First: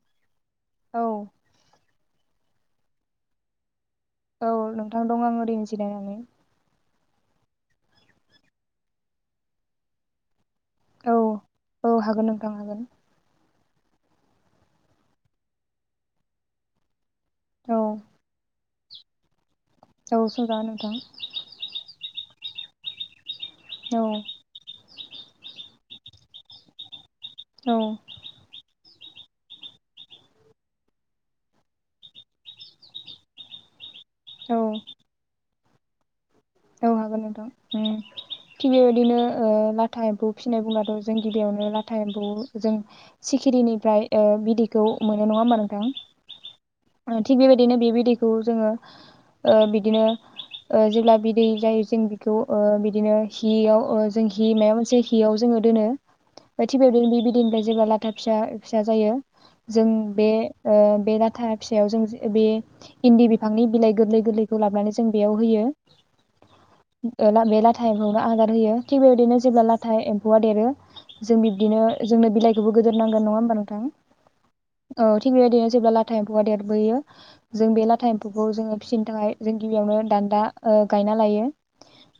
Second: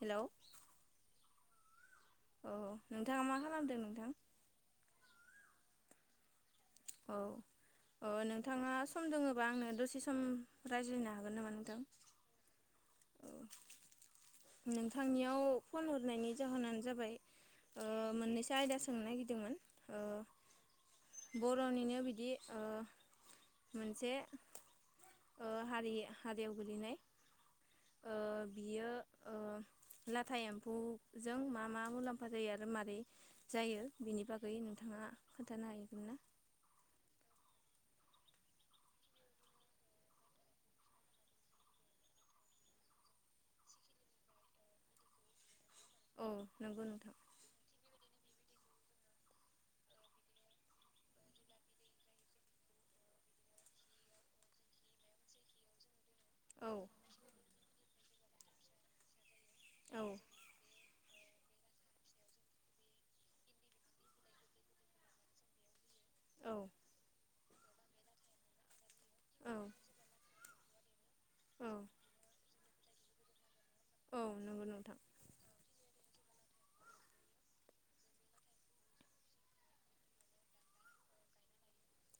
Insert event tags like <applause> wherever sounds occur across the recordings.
हेल' औ औ नोंथाङा मा खालामदों नोंथां औ नोंथां दं आं ओरै जिरायनानै औ ओ नोंथाङा सम दोङोबा आंनो दसे सम रायज्लायनो औ हागोन नामा नोंथां? औ हागोन नोंथां हागोन औ नोंथांनियाव फन हरनायनि जाहोनानो जाबाय औ ओ मोनैसो आयदा सोंनो नागिरदोंमोन। ओ औ सोंजागोन नोंथां। बर'निनो बिदि ओ औ मोनसे ओ हारि-हारियाव गोलैनाय औ ओ बियो ओ लाथा एम्फौजों मा मा मुलाम्फा जायो आरो माबोरै जायो बिनि बागै औ नोंथाङा खोनथानो हायोमोनना? औ हागोन नोंथां ओम थिग बेबायदिनो ओ लाथा एम्फौ फिसिनाय बुंब्लाथ' जों गिबियावनो लाथा एम्फौ जों सिखिरिनिफ्राय ओ बिदैखौ मोनो नङा होमबा नों थां औ नंगौ नोंथां ओ थिग बेबायदिनो बे बिदै खौ‌ जों ओ बिदिनो ओ जेब्ला बि दै जायो जों बेखौ ओ बिदिनो हियाव ओ जों हि मायबा मोनसे हियाव जोङो दोनो। औ <unintelligible> थिग बेबादिनो जेब्ला ला था फिसा फिसा जायो जों औ बे ओ बे लाथा फिसायाव जों बे इन्दि बिफांनि बिलाइ गोरलै गोरलैखौ लाबोनानै जों बेयाव होयो। औ ओ ला बे लाथा एमफौनो आदार होयो। थि बेबायदिनो औ जेब्ला लाथा एमफौआ देरो। जों औ बिब्दिनो जोंनो बिलाइ खौबो गोदोर नांगोन नङा ओमबा नों थां औ नंगौ नोंथां औ थिग बेबायदिनो जेब्ला ला था एम्फौआ देरबोयो जों बे लाथा एम्फौखौ जोङो फिसिनो थाखाय जों गिबियावनो दान्दा ओ गायना लायो।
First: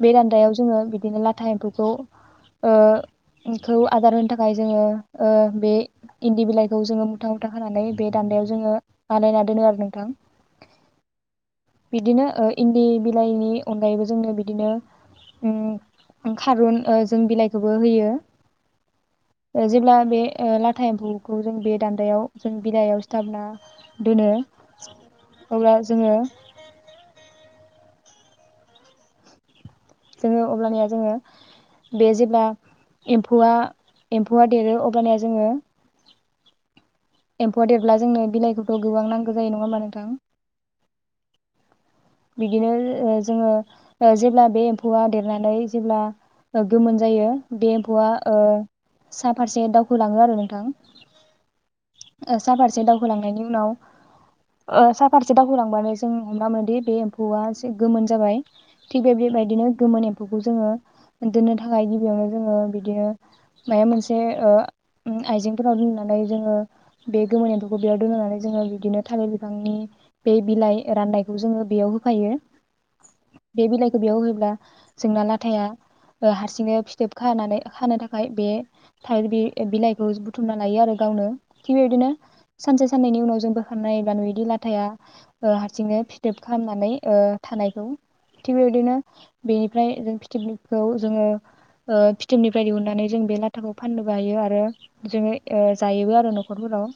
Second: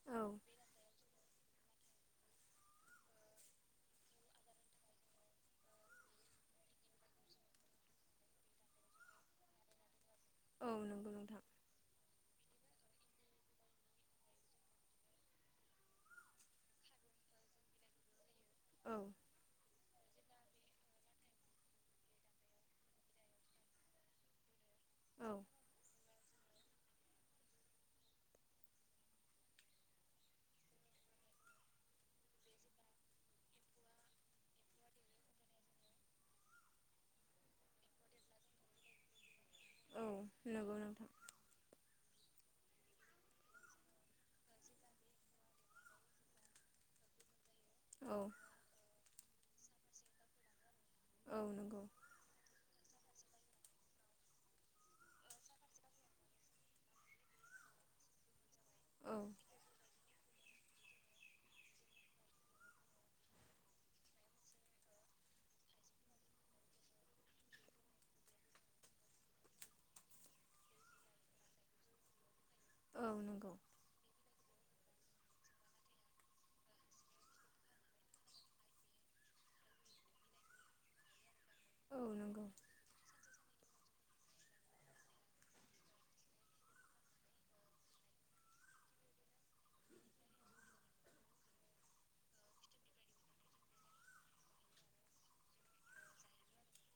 बे औ दान्दायाव जोङो बिदिनो ला था एम्फौखौ ओ खौ आदार होनो थाखाय जोङो ओ बे इन्दि बिलाइखौ जोङो मुथा मुथा खानानै बे दान्दायाव जोङो बानायना दोनो आरो नोंथां। औ नंगौ नोंथां बिदिनो ओ इन्दि बि लाइनि अनगायैबो जोंनो बिदिनो उम ओ खारुन जों बिलाइखौबो होयो। औ ओ जेब्ला बे ओ लाथा एम्फौखौ जों बे दान्दायाव जों बिदइआव सिथाबना दोनो औ अब्ला जोङो जोङो अबनिया जोङो बे जेब्ला एम्फौ एम्फौआ देरो अबनिया जोङो एम्फौआ देरब्ला जोंनो बिलाइखौथ' गोबां नांगौ गोजै नङा हामा नोंथां? औ नंगौ नोंथां बिदिनो जोङो जेब्ला बे फौवा देरनानै जेब्ला गोमोन जायो। बे एम्फौवा औ ओ साब फारसे दावखोलाङो आरो नोंथां औ नंगौ साफारसे द होलांनायनि उनाव साहाफारसे दावहोलांबानो जों हम मोनोदि बे एम्फौआ एसे गोमोन जाबाय थिग बे औ बेबायदिनो। एखौ जोङो दोननो थाखाय गिबियावनो जोङो बिदिनो मा मोनसे आइजेंफोराव दोननानै जोङो बे गोमोनो एम्फौखौ बेयाव दोननानै जोङो बिदिनो थालिर बिफांनि बे बिलाइ राननायखौ जोङो बेयाव होफायो। औ नंगौ बेेबल बियाव होब्ला जोंना लाथाया हारसिंनो फिथोब खानानै खानो थाखाय बे थाइिर बिलाइखौ बुथुमना लायो आरो गावनो थि औ बेबायदिनो नंगौ सानसे साननैनि उनाव जोंबो। खनाय एबा नुदि लाथाया हारसिंनो फिथोब खालामनानै थानायखौ थिग बेबायदिनो। बेनिफ्राय जों फिथोबखौ जोङो फिथोबनिफ्राय दिहुननानै जों बे लाथाखौ फाननोबो हायो आरो जोङो जायोबो आरो न'खरफोराव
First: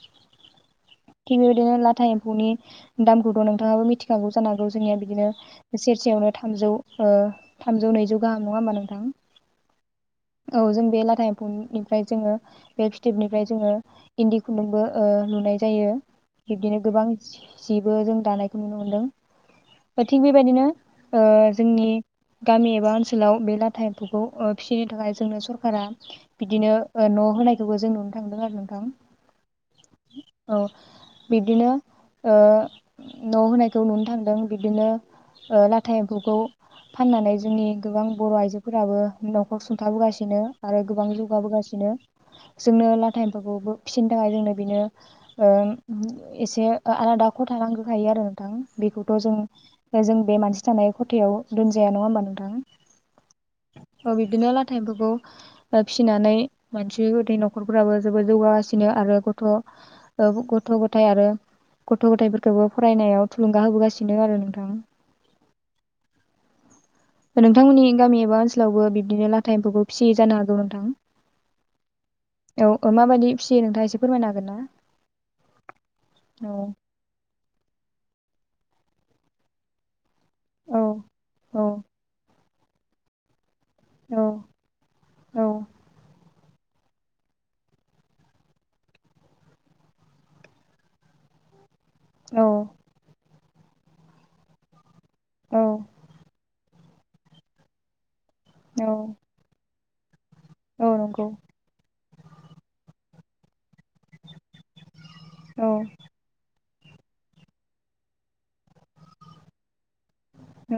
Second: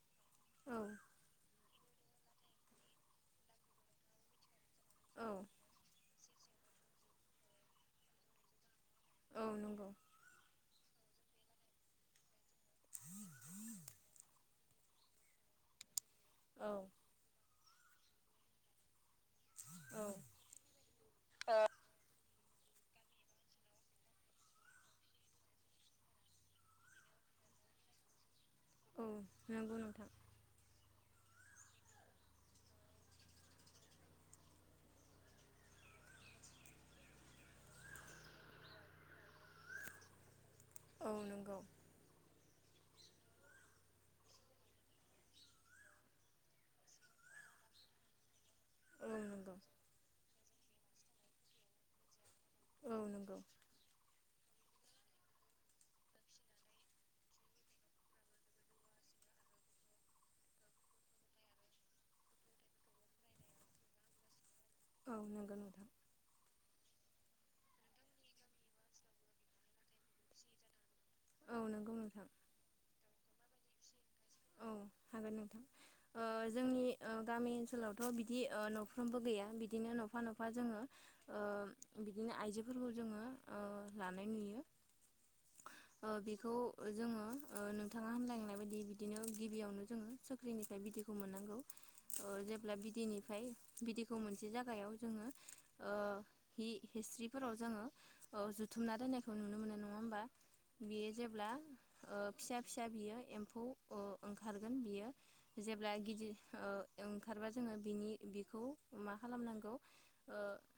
औ थिबिदिनो ला एम्फौनि दामखौ नोंथाङाबो मिथिखागौ जानो हागौ। जोंनिया बिदिनो औ सेरसेयावनो थामजौ। थामजौ नैजौ गाहाम नङा मा नों औ नंगौ औ जों बे लाथा निफ्राय जोङो बे फिथोबनिफ्राय जोङो इन्दि खुन्दुंबो लुनाय जायो। औ बिब्दिनो गोबां जिबो जों। दानायखौ नुनो मोनदों औ थिग बेबायदिनो ओ जोंनि गामि एबा ओनसोलाव बे लाथा एम्फौखौ फिसिनो थाखाय जोंनो सरकारा बिदिनो न' होनायखौबो जों नुनो थांदों आरो। नोंथां औ नोंगौ नोंथां। औ बिब्दिनो न' होनायखौ नुनो थांदों बिब्दिनो लाथा एम्फौखौ फाननानै जोंनि गोबां बर' आइजोफोराबो न'खर सुंथाबोगासिनो। आरो गोबां औ नंगौ जौगाबोगासिनो जोंनो लाथा एम्फाखौबो फिसिनो थाखाय जोंनो बेनो एसे आलादा खथानांखायो आरो। औ बेखौथ' जों नंगौ जों बे मानसि जानाय खथायाव दुजाया नङा होमबा औ नंगौ नों बिदि थाइम्फफोरखौ फिसिनानै मानसि उदै न'खरफोराबो जोबोद जौगागासिनो आरो गथ' गथ' गथाय आरो गथ' गथायाइफोरखौबो फरायनायाव थुलुंगा होबोगासिनो आरो नोंथां औ नंगौ नोंथां नोंथांमोननि गामि एबा ओनसोलावबो बिब्दिनो लाथा एम्फौखौ फिसियै जानो हागौ नोंथां औ नंगौ नोंथां औ माबायदि फियो नोंथाङा एसे फोरमायना होन औ हागोन नोंथां औ जोंनि गामि ओनसोलावथ' बिदि ओ न'फ्रोमबो गैया बिदिनो नफा नफा जोङो औ ओ औ बिदि फोरबो जोङो ओ औ लानाय नुयो औ खौ जोङो नोंथाङा हामलायनाय बायदि बिदिनो गिबियावनो जोङो साख्रिनिफ्राय बिदिखौ मोननांगौ ओ औ जेब्ला बिदैनिफ्राय बिदिखौ मोनसे जागायाव जोङो औ हिस्ट्रिफोराव जोङो औह औ जुथुमना रायनायखौ नुनो मोनो नं नङा होमबा औ बेयो नंगौ जेब्ला ओ फिसा फिसा बियो एम्फौ अ ओंखारगोन बियो औ जेब्ला गिदिर ओ ओंखारबा जोङो बिनि बेखौ मा खालामनांगौ ओ औ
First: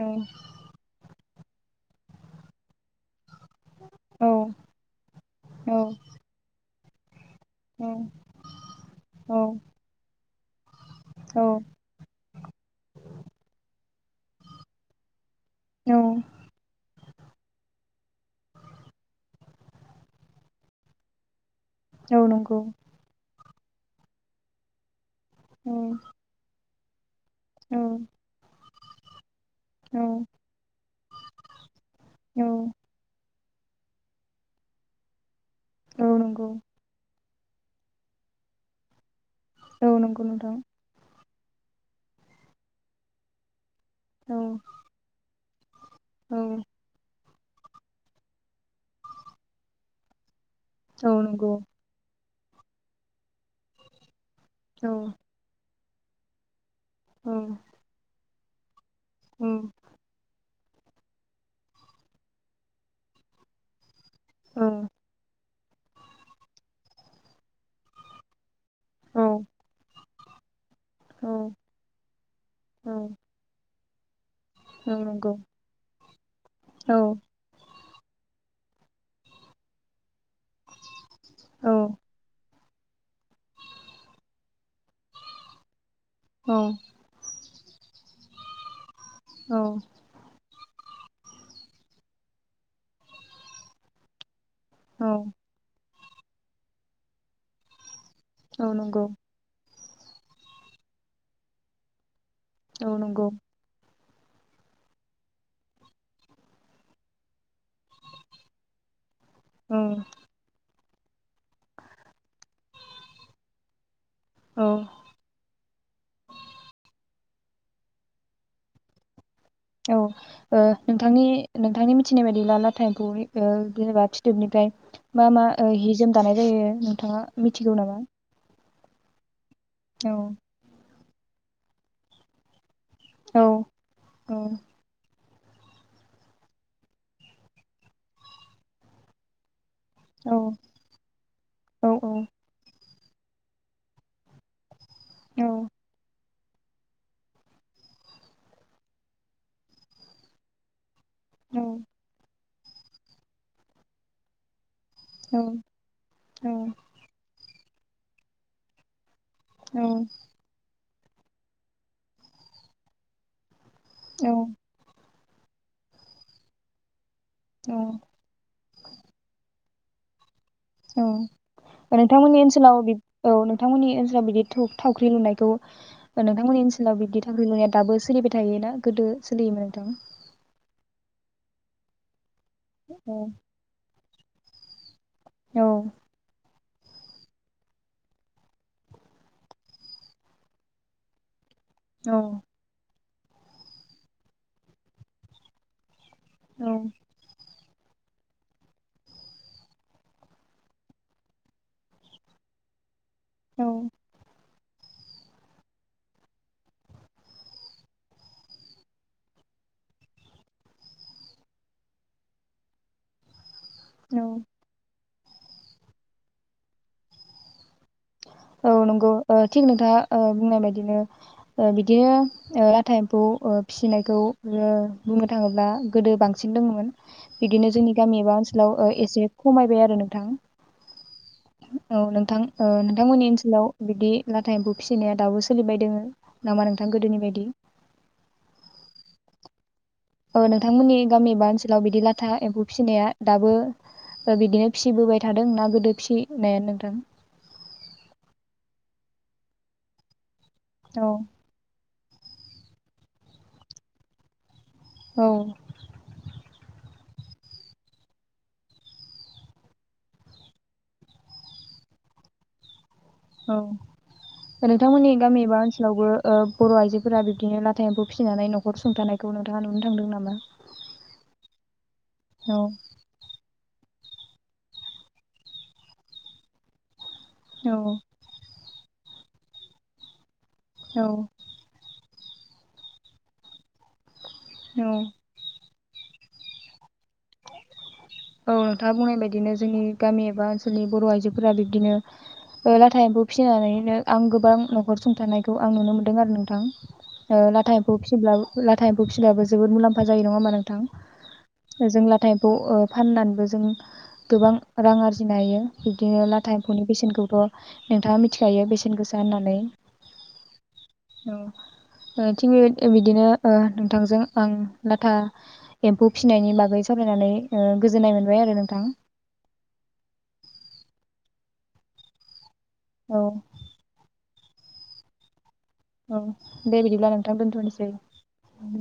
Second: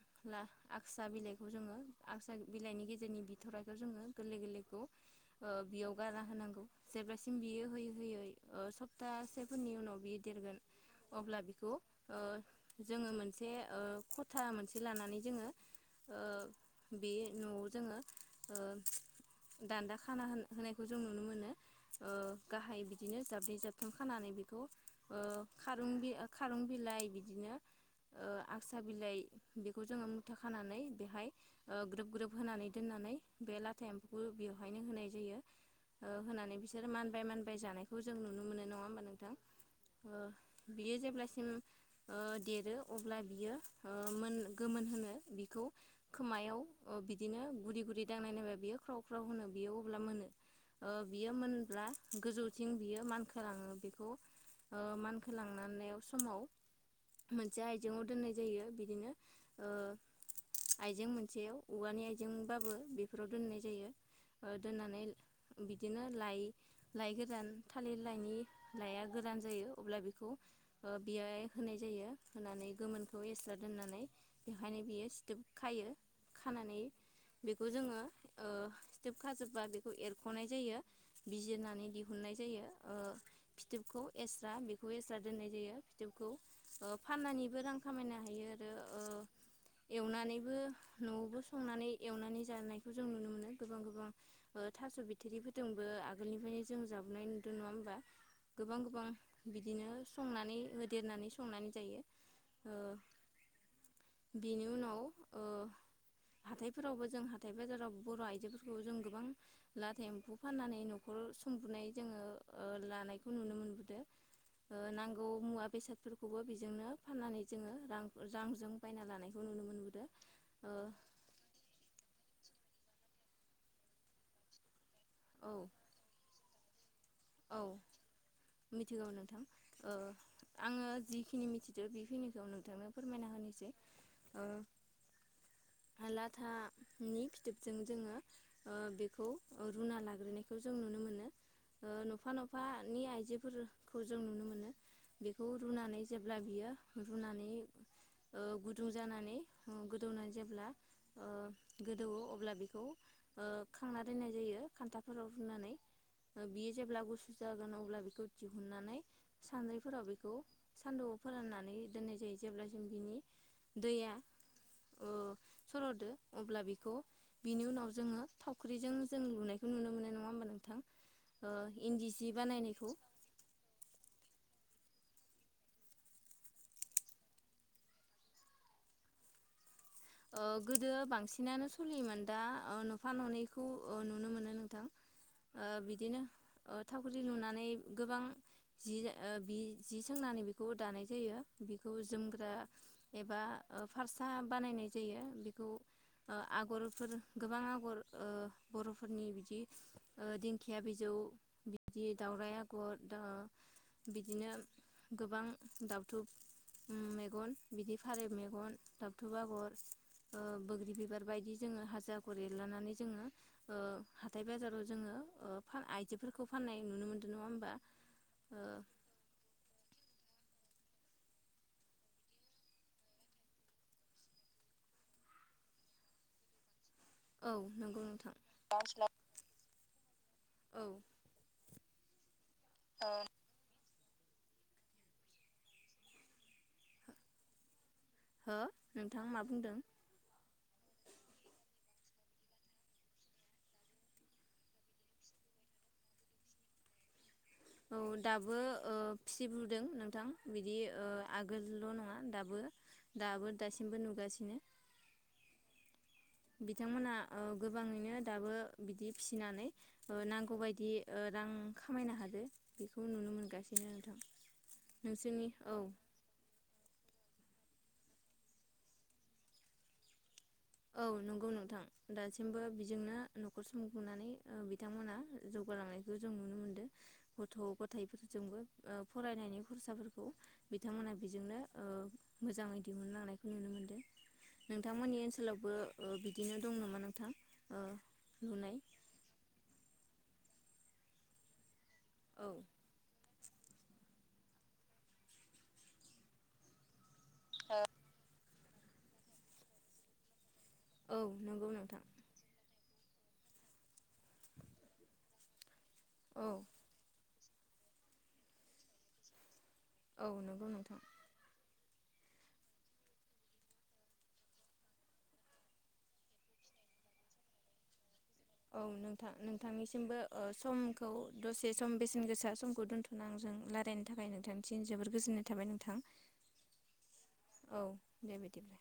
आक्सा बिलाइ खौ जोङो आगसा बिलाइनि गेजेरनि बि थराइखौ जोङो औ गोरलै गोरलैखौ ओ बियाव गारना होनांगौ जेब्ला बियो औ होयो होयै ओ औ सप्तासेफोरनि उनाव बि दिरगोन अब्ला बेखौ ओ जोङो मोनसे ओ खथा मोनसे लानानै जोङो औ ओ बे न'आव जोङो ओ दान्दा खाना होन होनायखौ जों नुनो मोनो औ नंगौ जाबै जाबथुम खानानै बेखौ अ औ खार बि खार बिलाय बिदिनो औ ओह आं सा बिलाइ बेखौ जोङो औ मुथा खानानै बेहाय ग्रोब ग्रोब होनानै औ दोननानै बे लाथा एम्फौखौ बेवहायनो होनाय जायो औ ओह नंगौ होनानै बिसोरो मानबाय मान जानाय बे जों नुनो मोननाय नङा होमबा नोंथां औ नंगौ नोंथां ओ बियो जेब्ला ओ देरो अब्ला बियो मोन औ गोमोन होनो बि औ खोमायाव बिदि बिदिनो गुदि गुदि दांनाय नायबा बियो ख्राव फ्राव होनो बियो अब्ला मोनो ओ औ बियो नंगौ मोनब्ला गोजौ बियो मानखाङो बेखौ ओ औ मानखोलांनानै समाव औ मोनसे आयजेंआव दोननाय जायो जायो बिदि बिदिनो उम ओ आइजें मोनसे औवानि आइजेंबाबो बेफोराव दोननाय जायो ओ औ दोननानै बिदिनो लाय लायगोन गोजान थालिर लाइनि लाया औ गोदान जायो अब्ला बेखौ ओ बेयोहाय औ होनाय जायो होनानै औ गोमोनखौ एस्रा होननानै बेखायनो औ बियो नंगौ सिथोब खायो खानानै औ बेखौ जोङो सिथोब खाजोबबा बेखौ एर ख'नाय जायो औ बिजिरनानै दि नाय जायो ओ फिथोबखौ एस्रा बेखौ एस्रा दोननाय जायो। सिथोबखौ औ ओ फाननानैबो रां खामायनो हायो आरो ओ औ एवनानैबो न'आवबो संनानै एवनानै जानायखौ जों नुनो मोनो गोबां गोबां बो थास' औ बिथिरिफोरजोंबो आगो गोलनिफ्रायनो जों जाबोनाय नुदों नङा होमबा? औ गोबां गोबां नंगौ बिदि बिदिनो संनानै होदेरनानै संनानै जायो। ओ औ नंगौ। बेनि उनाव ओ हाथायफोरावबो जों हा हाथाय बाजाराव बर' आइजोफोरखौ जों गोबां औ लाथा एम्फौ फाननानै नु खरस <unintelligible> बुनाय जोङो ओ लानायखौ नुनो मोनबोदों ओ औ नांगौ मुवा बेसादफोरखौबो बेजोंनो फाननानै जोङो रां रांजों बायना लानाय औ ओ नोंथांनि नोंथांनि मिथिनाय बाय ब्ला लाथा एम्फौनि ओ जेनेबा फिथोबनिफ्राय मा मा ओ हि जोम दानाय जायो। नोंथाङा औ मिथिगौ नामा? मिथिगौ नोंथां। ओ औ आङो जि खिनि मिथिदो बेखिनिखौ नोंथांनो फोरमायना औ होनिसै औ ओ लाथा नि फिथोबजों जोङो ओ बेखौ ओ रुना औ लाग्रोनायखौ जों नुनो मोनो। ओ औ नुफा नुफा नि आइजोफोरखौ जों नुनो मोनो बेखौ औ रुनानै जेब अब्ला बियो रुनानै ओ गुदुं जानानै गोदौना जेब्ला ओ गोदौवो अब्ला बेख बेखौ ओ खांना दोननाय जायो खान्थाफोराव रुनानै औ बियो जेब्ला गुसु जागोन अब्ला बिखौ दिहुननानै औ सानद्रिफोराव बेखौ सान्दौआव फोराननानै दोननाय जायो जेब्लासिम बिनि दैया औ ओ सरदो अब्ला बेखौ बिनि औ उनाव जोङो थावख्रिजों जों लुनाय नुनो मोनो नङा होमबा नोंथां औ ओ इन्दि सि नोंथांमोननि ओनसोलाव बानायनायखौ बि औ नोंथांमोननि ओनसोलाव बिदि धुप थावख्रि लुनायखौ नोंथांमोननि ओनसोलाव बिदि थावख्रि लुनाया दाबो सोलिबाय थायोना गोदो सोलियोमोन नोंथां ओ गोदो बांसिनानो सोलियोमोन दा ओ नफा औ ननैखौ ओ नुनो मोनो नोंथां ओ औ बिदिनो ओ थावख्रि लुनानै गोबां जि ओ बि जि सोंनानै बिखौ दानाय जायो बिखौ औ जोमग्रा एबा ओ फारसा बानायनाय जायो बिखौ ओ आगरफोर गोबां आ आगर ओ बरफोरनि बिदि ओ दिंखिया बिजौ बिदि दाउराइ आगर दा औ बिदिनो गोबां दावथुब मेगन बिदि फारौ मेगन दावथुब आगर ओ बोग्रि बिबार बायदि जोङो हाजो आगर एरलानानै जोङो ओ औ हाथाय बाजाराव जोङो ओ फा आइजोफोरखौ फाननाय नुनो मोनदों नङा होमबा ओ औ नंगौ ओ थिग नोंथाङा ओ बुंनाय बायदिनो ओ बिदिनो ओ लाथा एम्फौ ओ फिसिनायखौ ओ बुंनो थाङोब्ला गोदो बांसिन दोङोमोन औ बिदिनो जोंनि नंगौ गामि नोंथां एबा ओनसोलाव ओ एसे खमायबाय आ नोंथां औ औ नोंथां ओ नोंथांमोननि ओनसोलाव बिदि लाथा एम्फौ फिसिनाया दाबो सोलिबाय दोङो नामा नोंथां गोदोनि बायदि? हो नोंथां मा बुंदों? औ नोंथांमोननि गामि बा ओनसोलाव बिदि लाथा एम्फौ फिसिनाया दाबो ओ बिदिनो फिसिबोबाय थादों ना गोदो फिसिनायानो नोंथां? औ दाबो ओ फिसि बुदों नोंथां। बिदि ओ औ आगोलल' नङा। दाबो दाबो दासिमबो नुगासिनो। औ। बिथांमोना ओ गोबाङैनो दाबो बिदि फिसिनानै ओ नांगौबायदि ओ रां खामायनो हादो। बेखौ नुनो औ मोनगासिनो नोंथां नोंथांमोननि गामि नोंसोरनि एबा औ ओनसोलावबो बर' आइजोफोरा बिब्दिनो ला एमफौ फिसिनानै न'खर सुंथानायखौ नोंथाङा नुनो थांदों नामा? औ नंगौ नोंथां। औ दासिमबो बिजोंनो ओ न'खर सुंथानानै ओ बिथांमोनहा जौगालांनायखौ जों नुनो मोनदों। गथ' औ गथाइफोरजोंबो। ओ फरायनायनि खरसाफोरखौ औ बिथांमोना बेजोंनो ओ मोजांङै दिहुनलांनायखौ नुनो मोनो। औ नोंथांमोननि ओन बो बिदिनो दं नामा नों औ नोंथाङा बुंनाय बायदिनो जोंनि गामि एबा ओनसोलनि बर' आइजोफोरा बिब्दिनो औ ओ लाथाबो फिसिनानैनो आं गोबां न'खर सुंथानायखौ आं नुनो मोनदों आरो नोंथां। नाथाय एमम्फौ फिब्लाबो लाथा एम्फौ फिनाबो जोबोद मुलाम्फा जायो। नङा होमबा नों थां औ नंगौ जों नोंथां ला फाननानैबो जों गोबां रां आरजिनो हायो। बिदिनो औ लाथा एम्फौनि बेसेनखौथ' नोंथाङा मिथिखायो बेसेन गोसा होननानै। औ नोंगौ नोंथां। ओ थिग बे बिदिनो नोंथांजों आं लाथा एम्फौ फिनायनि बागै सावरायनानै गोजोननाय मोन औ नोंथां नोंथांनिसिमबो ओ सम खौ दसे सम बेसेन गोसा सम खौ औ दोन्थ'नानै जों रायलायनाय थाखाय नोंथांनिसिम जोबोर गोजोन्नाय औ दे बिदिब्ला नोंथां औ दोनथ'नोसै दे बिदिब्ला